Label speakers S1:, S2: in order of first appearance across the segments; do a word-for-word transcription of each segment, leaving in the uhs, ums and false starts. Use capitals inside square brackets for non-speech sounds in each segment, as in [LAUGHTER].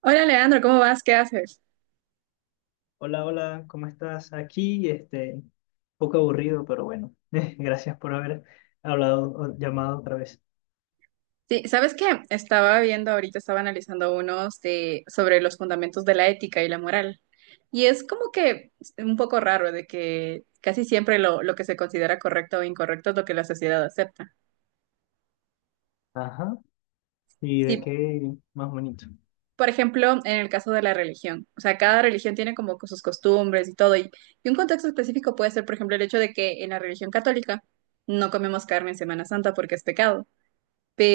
S1: Hola Leandro, ¿cómo vas? ¿Qué haces?
S2: Hola, hola, ¿cómo estás? Aquí, este, un poco aburrido, pero bueno, [LAUGHS] gracias por haber hablado, o llamado otra vez.
S1: Sí, ¿sabes qué? Estaba viendo ahorita, estaba analizando unos de, sobre los fundamentos de la ética y la moral. Y es como que un poco raro de que casi siempre lo, lo que se considera correcto o incorrecto es lo que la sociedad acepta.
S2: Ajá, ¿y de
S1: Sí,
S2: qué más bonito?
S1: por ejemplo, en el caso de la religión, o sea, cada religión tiene como sus costumbres y todo. Y, y un contexto específico puede ser, por ejemplo, el hecho de que en la religión católica no comemos carne en Semana Santa porque es pecado.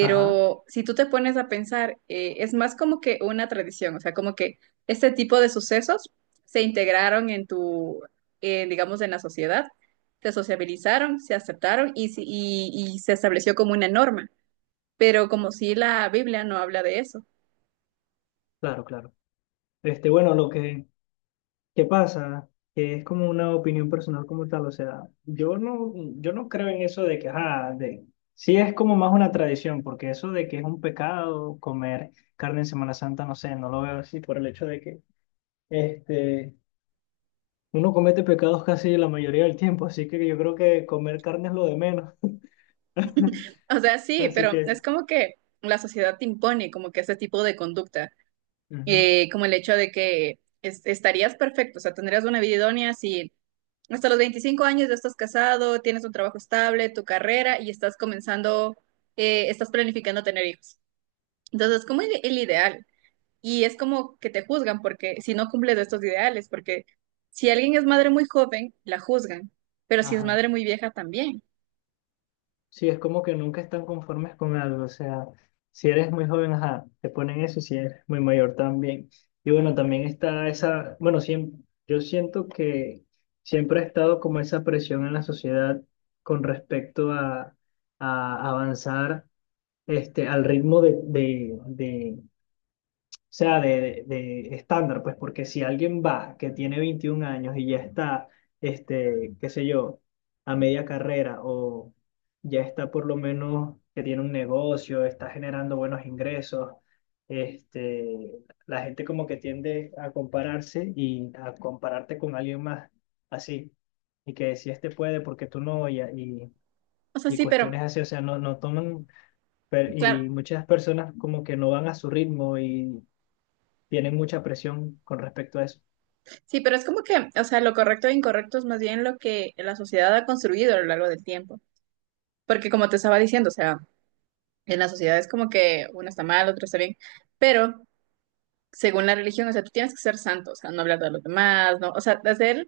S2: Ajá,
S1: si tú te pones a pensar, eh, es más como que una tradición, o sea, como que este tipo de sucesos se integraron en tu, eh, digamos, en la sociedad, se sociabilizaron, se aceptaron y, si- y, y se estableció como una norma. Pero como si la Biblia no habla de eso.
S2: claro, claro. Este, bueno, lo que, que pasa, que es como una opinión personal como tal, o sea, yo no, yo no creo en eso de que, ajá, de, sí es como más una tradición, porque eso de que es un pecado comer carne en Semana Santa, no sé, no lo veo así por el hecho de que, este... Uno comete pecados casi la mayoría del tiempo, así que yo creo que comer carne es lo de menos. [LAUGHS]
S1: O sea, sí,
S2: Así
S1: pero
S2: que,
S1: es como que la sociedad te impone como que ese tipo de conducta,
S2: ujú,
S1: eh, como el hecho de que es- estarías perfecto, o sea, tendrías una vida idónea si hasta los veinticinco años ya estás casado, tienes un trabajo estable, tu carrera y estás comenzando, eh, estás planificando tener hijos. Entonces, es como el, el ideal. Y es como que te juzgan porque si no cumples estos ideales, porque si alguien es madre muy joven, la juzgan, pero si es
S2: ajá.
S1: madre muy vieja también.
S2: Sí, es como que nunca están conformes con algo. O sea, si eres muy joven, ajá, te ponen eso, si eres muy mayor también. Y bueno, también está esa, bueno, siem- yo siento que siempre ha estado como esa presión en la sociedad con respecto a, a avanzar este, al ritmo de, de, o sea, de, de estándar, pues, porque si alguien va que tiene veintiún años y ya está, este, qué sé yo, a media carrera o ya está por lo menos que tiene un negocio, está generando buenos ingresos, este, la gente como que tiende a compararse y a compararte con alguien más así, y que si este puede, ¿porque tú no? Y, y,
S1: O sea,
S2: y
S1: sí, pero
S2: cuestiones así, o sea, no, no toman... Pero-
S1: claro,
S2: y muchas personas como que no van a su ritmo y tienen mucha presión con respecto a eso.
S1: sí, pero es como que, o sea, lo correcto e incorrecto es más bien lo que la sociedad ha construido a lo largo del tiempo. Porque como te estaba diciendo, o sea, en la sociedad es como que uno está mal, otro está bien, pero según la religión, o sea, tú tienes que ser santo, o sea, no hablar de los demás, ¿no? O sea, hacer,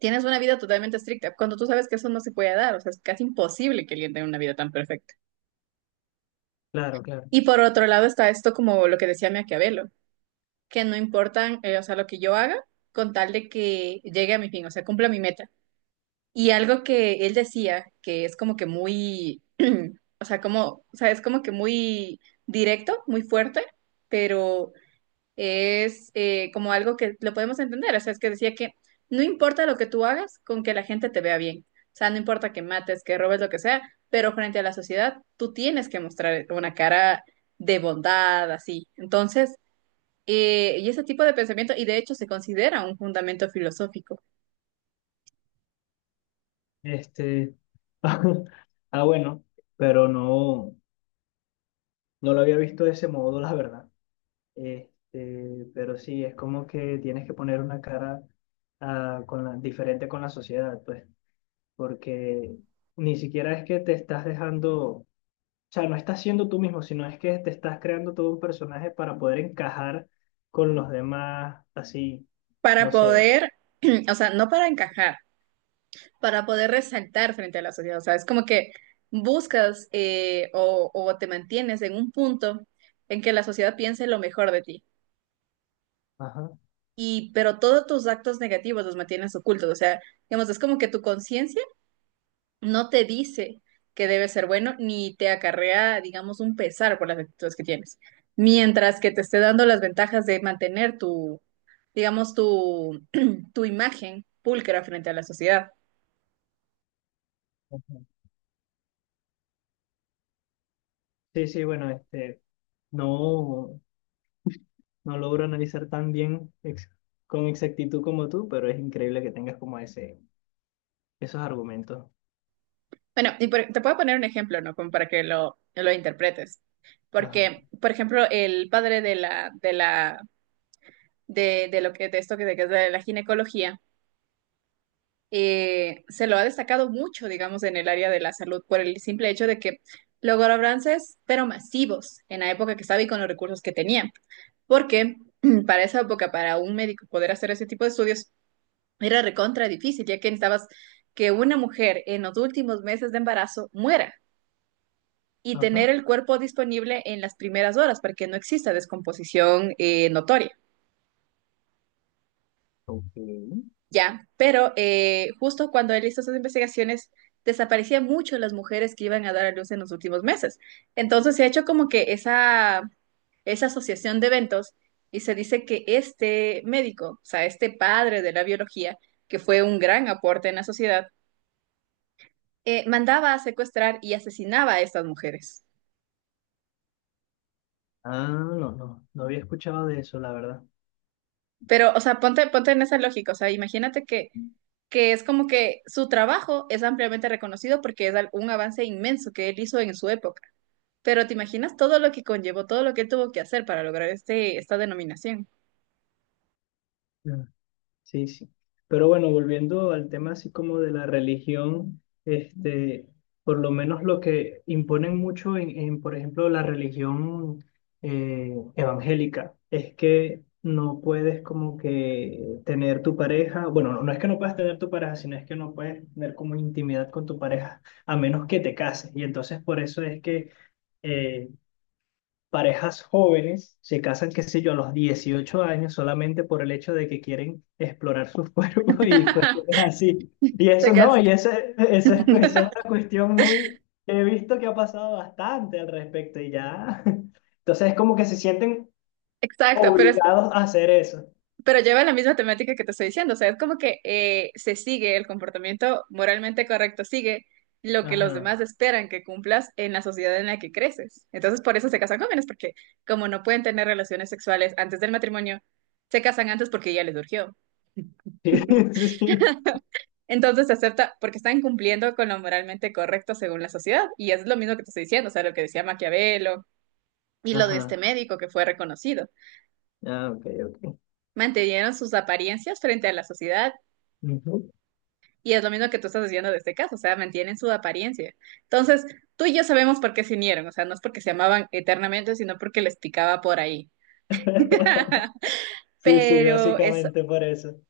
S1: tienes una vida totalmente estricta, cuando tú sabes que eso no se puede dar, o sea, es casi imposible que alguien tenga una vida tan perfecta.
S2: Claro, claro.
S1: Y por otro lado está esto como lo que decía Maquiavelo, que no importan, eh, o sea, lo que yo haga, con tal de que llegue a mi fin, o sea, cumpla mi meta. Y algo que él decía, que es como que muy, [CLEARS THROAT] o sea, como, o sea, es como que muy directo, muy fuerte, pero es eh, como algo que lo podemos entender. O sea, es que decía que no importa lo que tú hagas, con que la gente te vea bien. O sea, no importa que mates, que robes, lo que sea, pero frente a la sociedad tú tienes que mostrar una cara de bondad, así. Entonces, eh, y ese tipo de pensamiento, y de hecho se considera un fundamento filosófico
S2: Este, [LAUGHS] ah, bueno, pero no, no lo había visto de ese modo, la verdad. Este, pero sí, es como que tienes que poner una cara ah, con la, diferente con la sociedad, pues, porque ni siquiera es que te estás dejando, o sea, no estás siendo tú mismo, sino es que te estás creando todo un personaje para poder encajar con los demás, así,
S1: para
S2: no sé.
S1: poder, [CLEARS THROAT] o sea, no para encajar, para poder resaltar frente a la sociedad. O sea, es como que buscas eh, o, o te mantienes en un punto en que la sociedad piense lo mejor de ti.
S2: Ajá.
S1: Y, pero todos tus actos negativos los mantienes ocultos. O sea, digamos, es como que tu conciencia no te dice que debe ser bueno ni te acarrea, digamos, un pesar por las actitudes que tienes. Mientras que te esté dando las ventajas de mantener tu, digamos, tu, [CLEARS THROAT] tu imagen pulcra frente a la sociedad.
S2: Ajá. Sí, sí, bueno, este. No, no logro analizar tan bien ex- con exactitud como tú, pero es increíble que tengas como ese, esos argumentos.
S1: Bueno, y por- te puedo poner un ejemplo, ¿no? Como para que lo, lo interpretes.
S2: Ajá,
S1: Porque, por ejemplo, el padre de la, de la, de, de lo que, de esto que de, que es de la ginecología, eh, se lo ha destacado mucho, digamos, en el área de la salud, por el simple hecho de que logró avances, pero masivos, en la época que estaba y con los recursos que tenía. Porque [CLEARS THROAT] para esa época, para un médico poder hacer ese tipo de estudios, era recontra difícil, ya que necesitabas que una mujer en los últimos meses de embarazo muera y tener
S2: ajá,
S1: el cuerpo disponible en las primeras horas para que no exista descomposición eh, notoria,
S2: ok.
S1: ¿ya? Pero eh, justo cuando él hizo esas investigaciones, desaparecían mucho las mujeres que iban a dar a luz en los últimos meses. Entonces se ha hecho como que esa, esa asociación de eventos y se dice que este médico, o sea, este padre de la biología, que fue un gran aporte en la sociedad, eh, mandaba a secuestrar y asesinaba a estas mujeres.
S2: Ah, no, no, no había escuchado de eso, la verdad.
S1: Pero, o sea, ponte, ponte en esa lógica, o sea, imagínate que, que es como que su trabajo es ampliamente reconocido porque es al- un avance inmenso que él hizo en su época. Pero te imaginas todo lo que conllevó, todo lo que él tuvo que hacer para lograr este, esta denominación.
S2: Sí, sí. Pero bueno, volviendo al tema así como de la religión, este, por lo menos lo que imponen mucho en, en, por ejemplo, la religión eh, evangélica es que no puedes como que tener tu pareja, bueno, no, no es que no puedas tener tu pareja, sino es que no puedes tener como intimidad con tu pareja a menos que te cases. Y entonces por eso es que eh, parejas jóvenes se casan, qué sé yo, a los dieciocho años solamente por el hecho de que quieren explorar [LAUGHS] sus cuerpos y cuestiones
S1: [LAUGHS]
S2: así. Y
S1: Te
S2: eso no,
S1: quedas-
S2: y ese, ese es- esa es una cuestión muy, he visto que ha pasado bastante al respecto y ya. [LAUGHS] Entonces es como que se sienten
S1: Exacto, pero es,
S2: obligados a hacer eso.
S1: Pero lleva la misma temática que te estoy diciendo, o sea, es como que eh, se sigue el comportamiento moralmente correcto, sigue lo que los
S2: Ajá.
S1: demás esperan que cumplas en la sociedad en la que creces. Entonces, por eso se casan jóvenes, porque como no pueden tener relaciones sexuales antes del matrimonio, se casan antes porque ya les surgió.
S2: Sí, [LAUGHS] sí.
S1: Entonces se acepta porque están cumpliendo con lo moralmente correcto según la sociedad. Y es lo mismo que te estoy diciendo, o sea, lo que decía Maquiavelo y lo de este
S2: Ajá.
S1: médico que fue reconocido.
S2: Ah, ok, ok.
S1: Mantenieron sus apariencias frente a la sociedad.
S2: Ujú.
S1: Y es lo mismo que tú estás diciendo de este caso, o sea, mantienen su apariencia. Entonces, tú y yo sabemos por qué se unieron, o sea, no es porque se amaban eternamente, sino porque les picaba por ahí.
S2: [LAUGHS]
S1: [LAUGHS]
S2: Sí, sí,
S1: Pero es,
S2: básicamente por eso.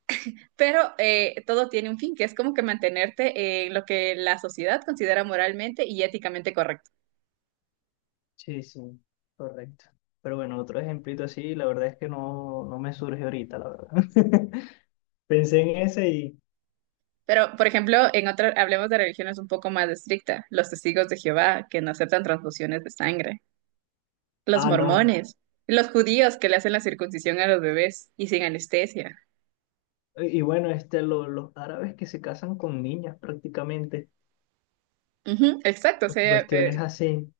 S1: pero eh, todo tiene un fin, que es como que mantenerte en lo que la sociedad considera moralmente y éticamente correcto.
S2: Sí, sí, correcto. Pero bueno, otro ejemplito así, la verdad es que no, no me surge ahorita, la verdad. [LAUGHS] Pensé en ese y,
S1: Pero, por ejemplo, en otra, hablemos de religiones un poco más estrictas, los testigos de Jehová, que no aceptan transfusiones de sangre, los
S2: ah, no.
S1: mormones, los judíos que le hacen la circuncisión a los bebés y sin anestesia.
S2: Y y bueno, este, lo- los árabes que se casan con niñas prácticamente,
S1: Ujú, exacto, o
S2: o
S1: sea, eh,
S2: cuestiones así.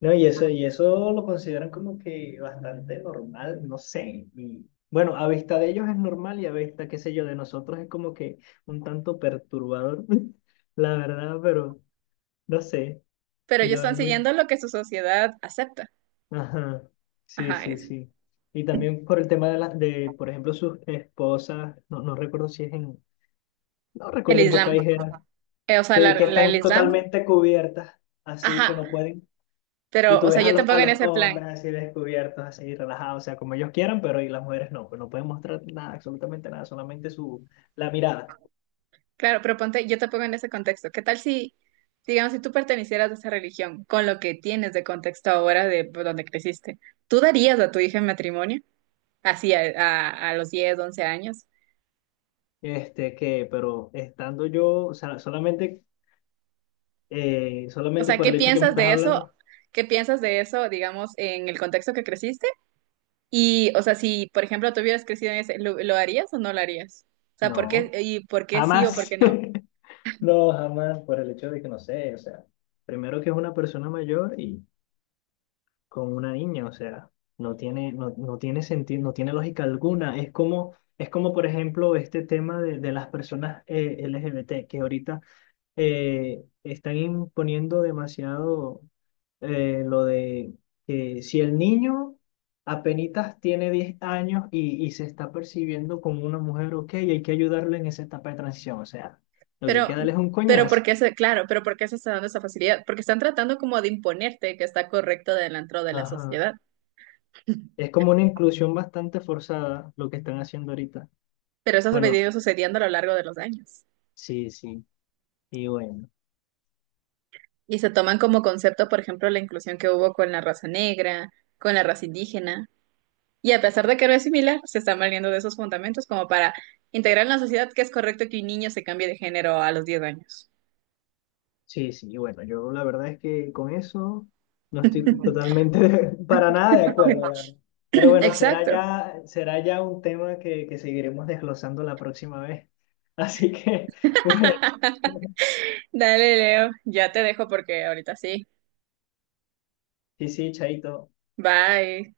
S2: No, y eso, y eso lo consideran como que bastante normal, no sé. Y bueno, a vista de ellos es normal y a vista, qué sé yo, de nosotros es como que un tanto perturbador, [LAUGHS] la verdad, pero no sé.
S1: pero
S2: Y
S1: ellos
S2: lo
S1: están
S2: ven muy...
S1: siguiendo lo que su sociedad acepta.
S2: Ajá, sí,
S1: Ajá,
S2: sí,
S1: es
S2: sí. Y también por el tema de, la, de por ejemplo, sus esposas, no, no recuerdo si es en, no
S1: el
S2: recuerdo en qué
S1: Islam.
S2: país era,
S1: Eh, o sea,
S2: que, que
S1: la- la- el
S2: están
S1: Islam.
S2: totalmente cubiertas, así
S1: Ajá,
S2: que no pueden. Y
S1: pero,
S2: tú
S1: o sea,
S2: ves a
S1: yo te
S2: los, a
S1: pongo en
S2: los
S1: ese plan.
S2: hombres así descubiertos, así relajados, o sea, como ellos quieran, pero y las mujeres no, pues no pueden mostrar nada, absolutamente nada, solamente su, la mirada.
S1: Claro, pero ponte, yo te pongo en ese contexto. ¿Qué tal si, digamos, si tú pertenecieras a esa religión, con lo que tienes de contexto ahora de pues, donde creciste, ¿tú darías a tu hija en matrimonio? Así, a, a- a los diez once años.
S2: Este, que, pero estando yo, o sea, solamente, eh,
S1: O
S2: solamente
S1: sea,
S2: por
S1: ¿qué
S2: el hecho que me
S1: piensas
S2: estás
S1: de eso?
S2: hablando,
S1: ¿Qué piensas de eso, digamos, en el contexto que creciste? Y, o sea, si, por ejemplo, tú hubieras crecido en ese, ¿lo, lo harías o no lo harías? O sea, ¿por qué,
S2: no,
S1: y por qué sí o por
S2: jamás.
S1: qué no?
S2: [LAUGHS] No, jamás, por el hecho de que no sé, o sea, primero que es una persona mayor y con una niña, o sea, no tiene, no, no tiene sentido, no tiene lógica alguna. Es como, es como, por ejemplo, este tema de, de las personas eh, L G B T que ahorita eh, están imponiendo demasiado eh, lo de que si el niño apenitas tiene diez años y, y se está percibiendo como una mujer, ok, hay que ayudarle en esa etapa de transición, o sea, lo que
S1: Pero,
S2: queda es un
S1: pero
S2: coñazo.
S1: porque se, claro, pero ¿por qué se está dando esa facilidad? Porque están tratando como de imponerte que está correcto dentro de la
S2: Ajá.
S1: sociedad. [LAUGHS]
S2: Es como una inclusión bastante forzada lo que están haciendo ahorita.
S1: Pero eso ha
S2: Bueno,
S1: venido sucediendo a lo largo de los años.
S2: sí, sí, y bueno,
S1: Y se toman como concepto, por ejemplo, la inclusión que hubo con la raza negra, con la raza indígena. Y a pesar de que no es similar, se están valiendo de esos fundamentos como para integrar en la sociedad que es correcto que un niño se cambie de género a los diez años.
S2: sí, sí, y bueno, yo la verdad es que con eso no estoy
S1: [LAUGHS]
S2: totalmente [LAUGHS] para nada de acuerdo, la verdad. Pero
S1: [LAUGHS]
S2: bueno, será
S1: Exacto.
S2: ya, será ya un tema que, que seguiremos desglosando la próxima vez. Así que, [LAUGHS] bueno,
S1: Dale, Leo, ya te dejo porque ahorita sí.
S2: sí, sí, chaito.
S1: Bye.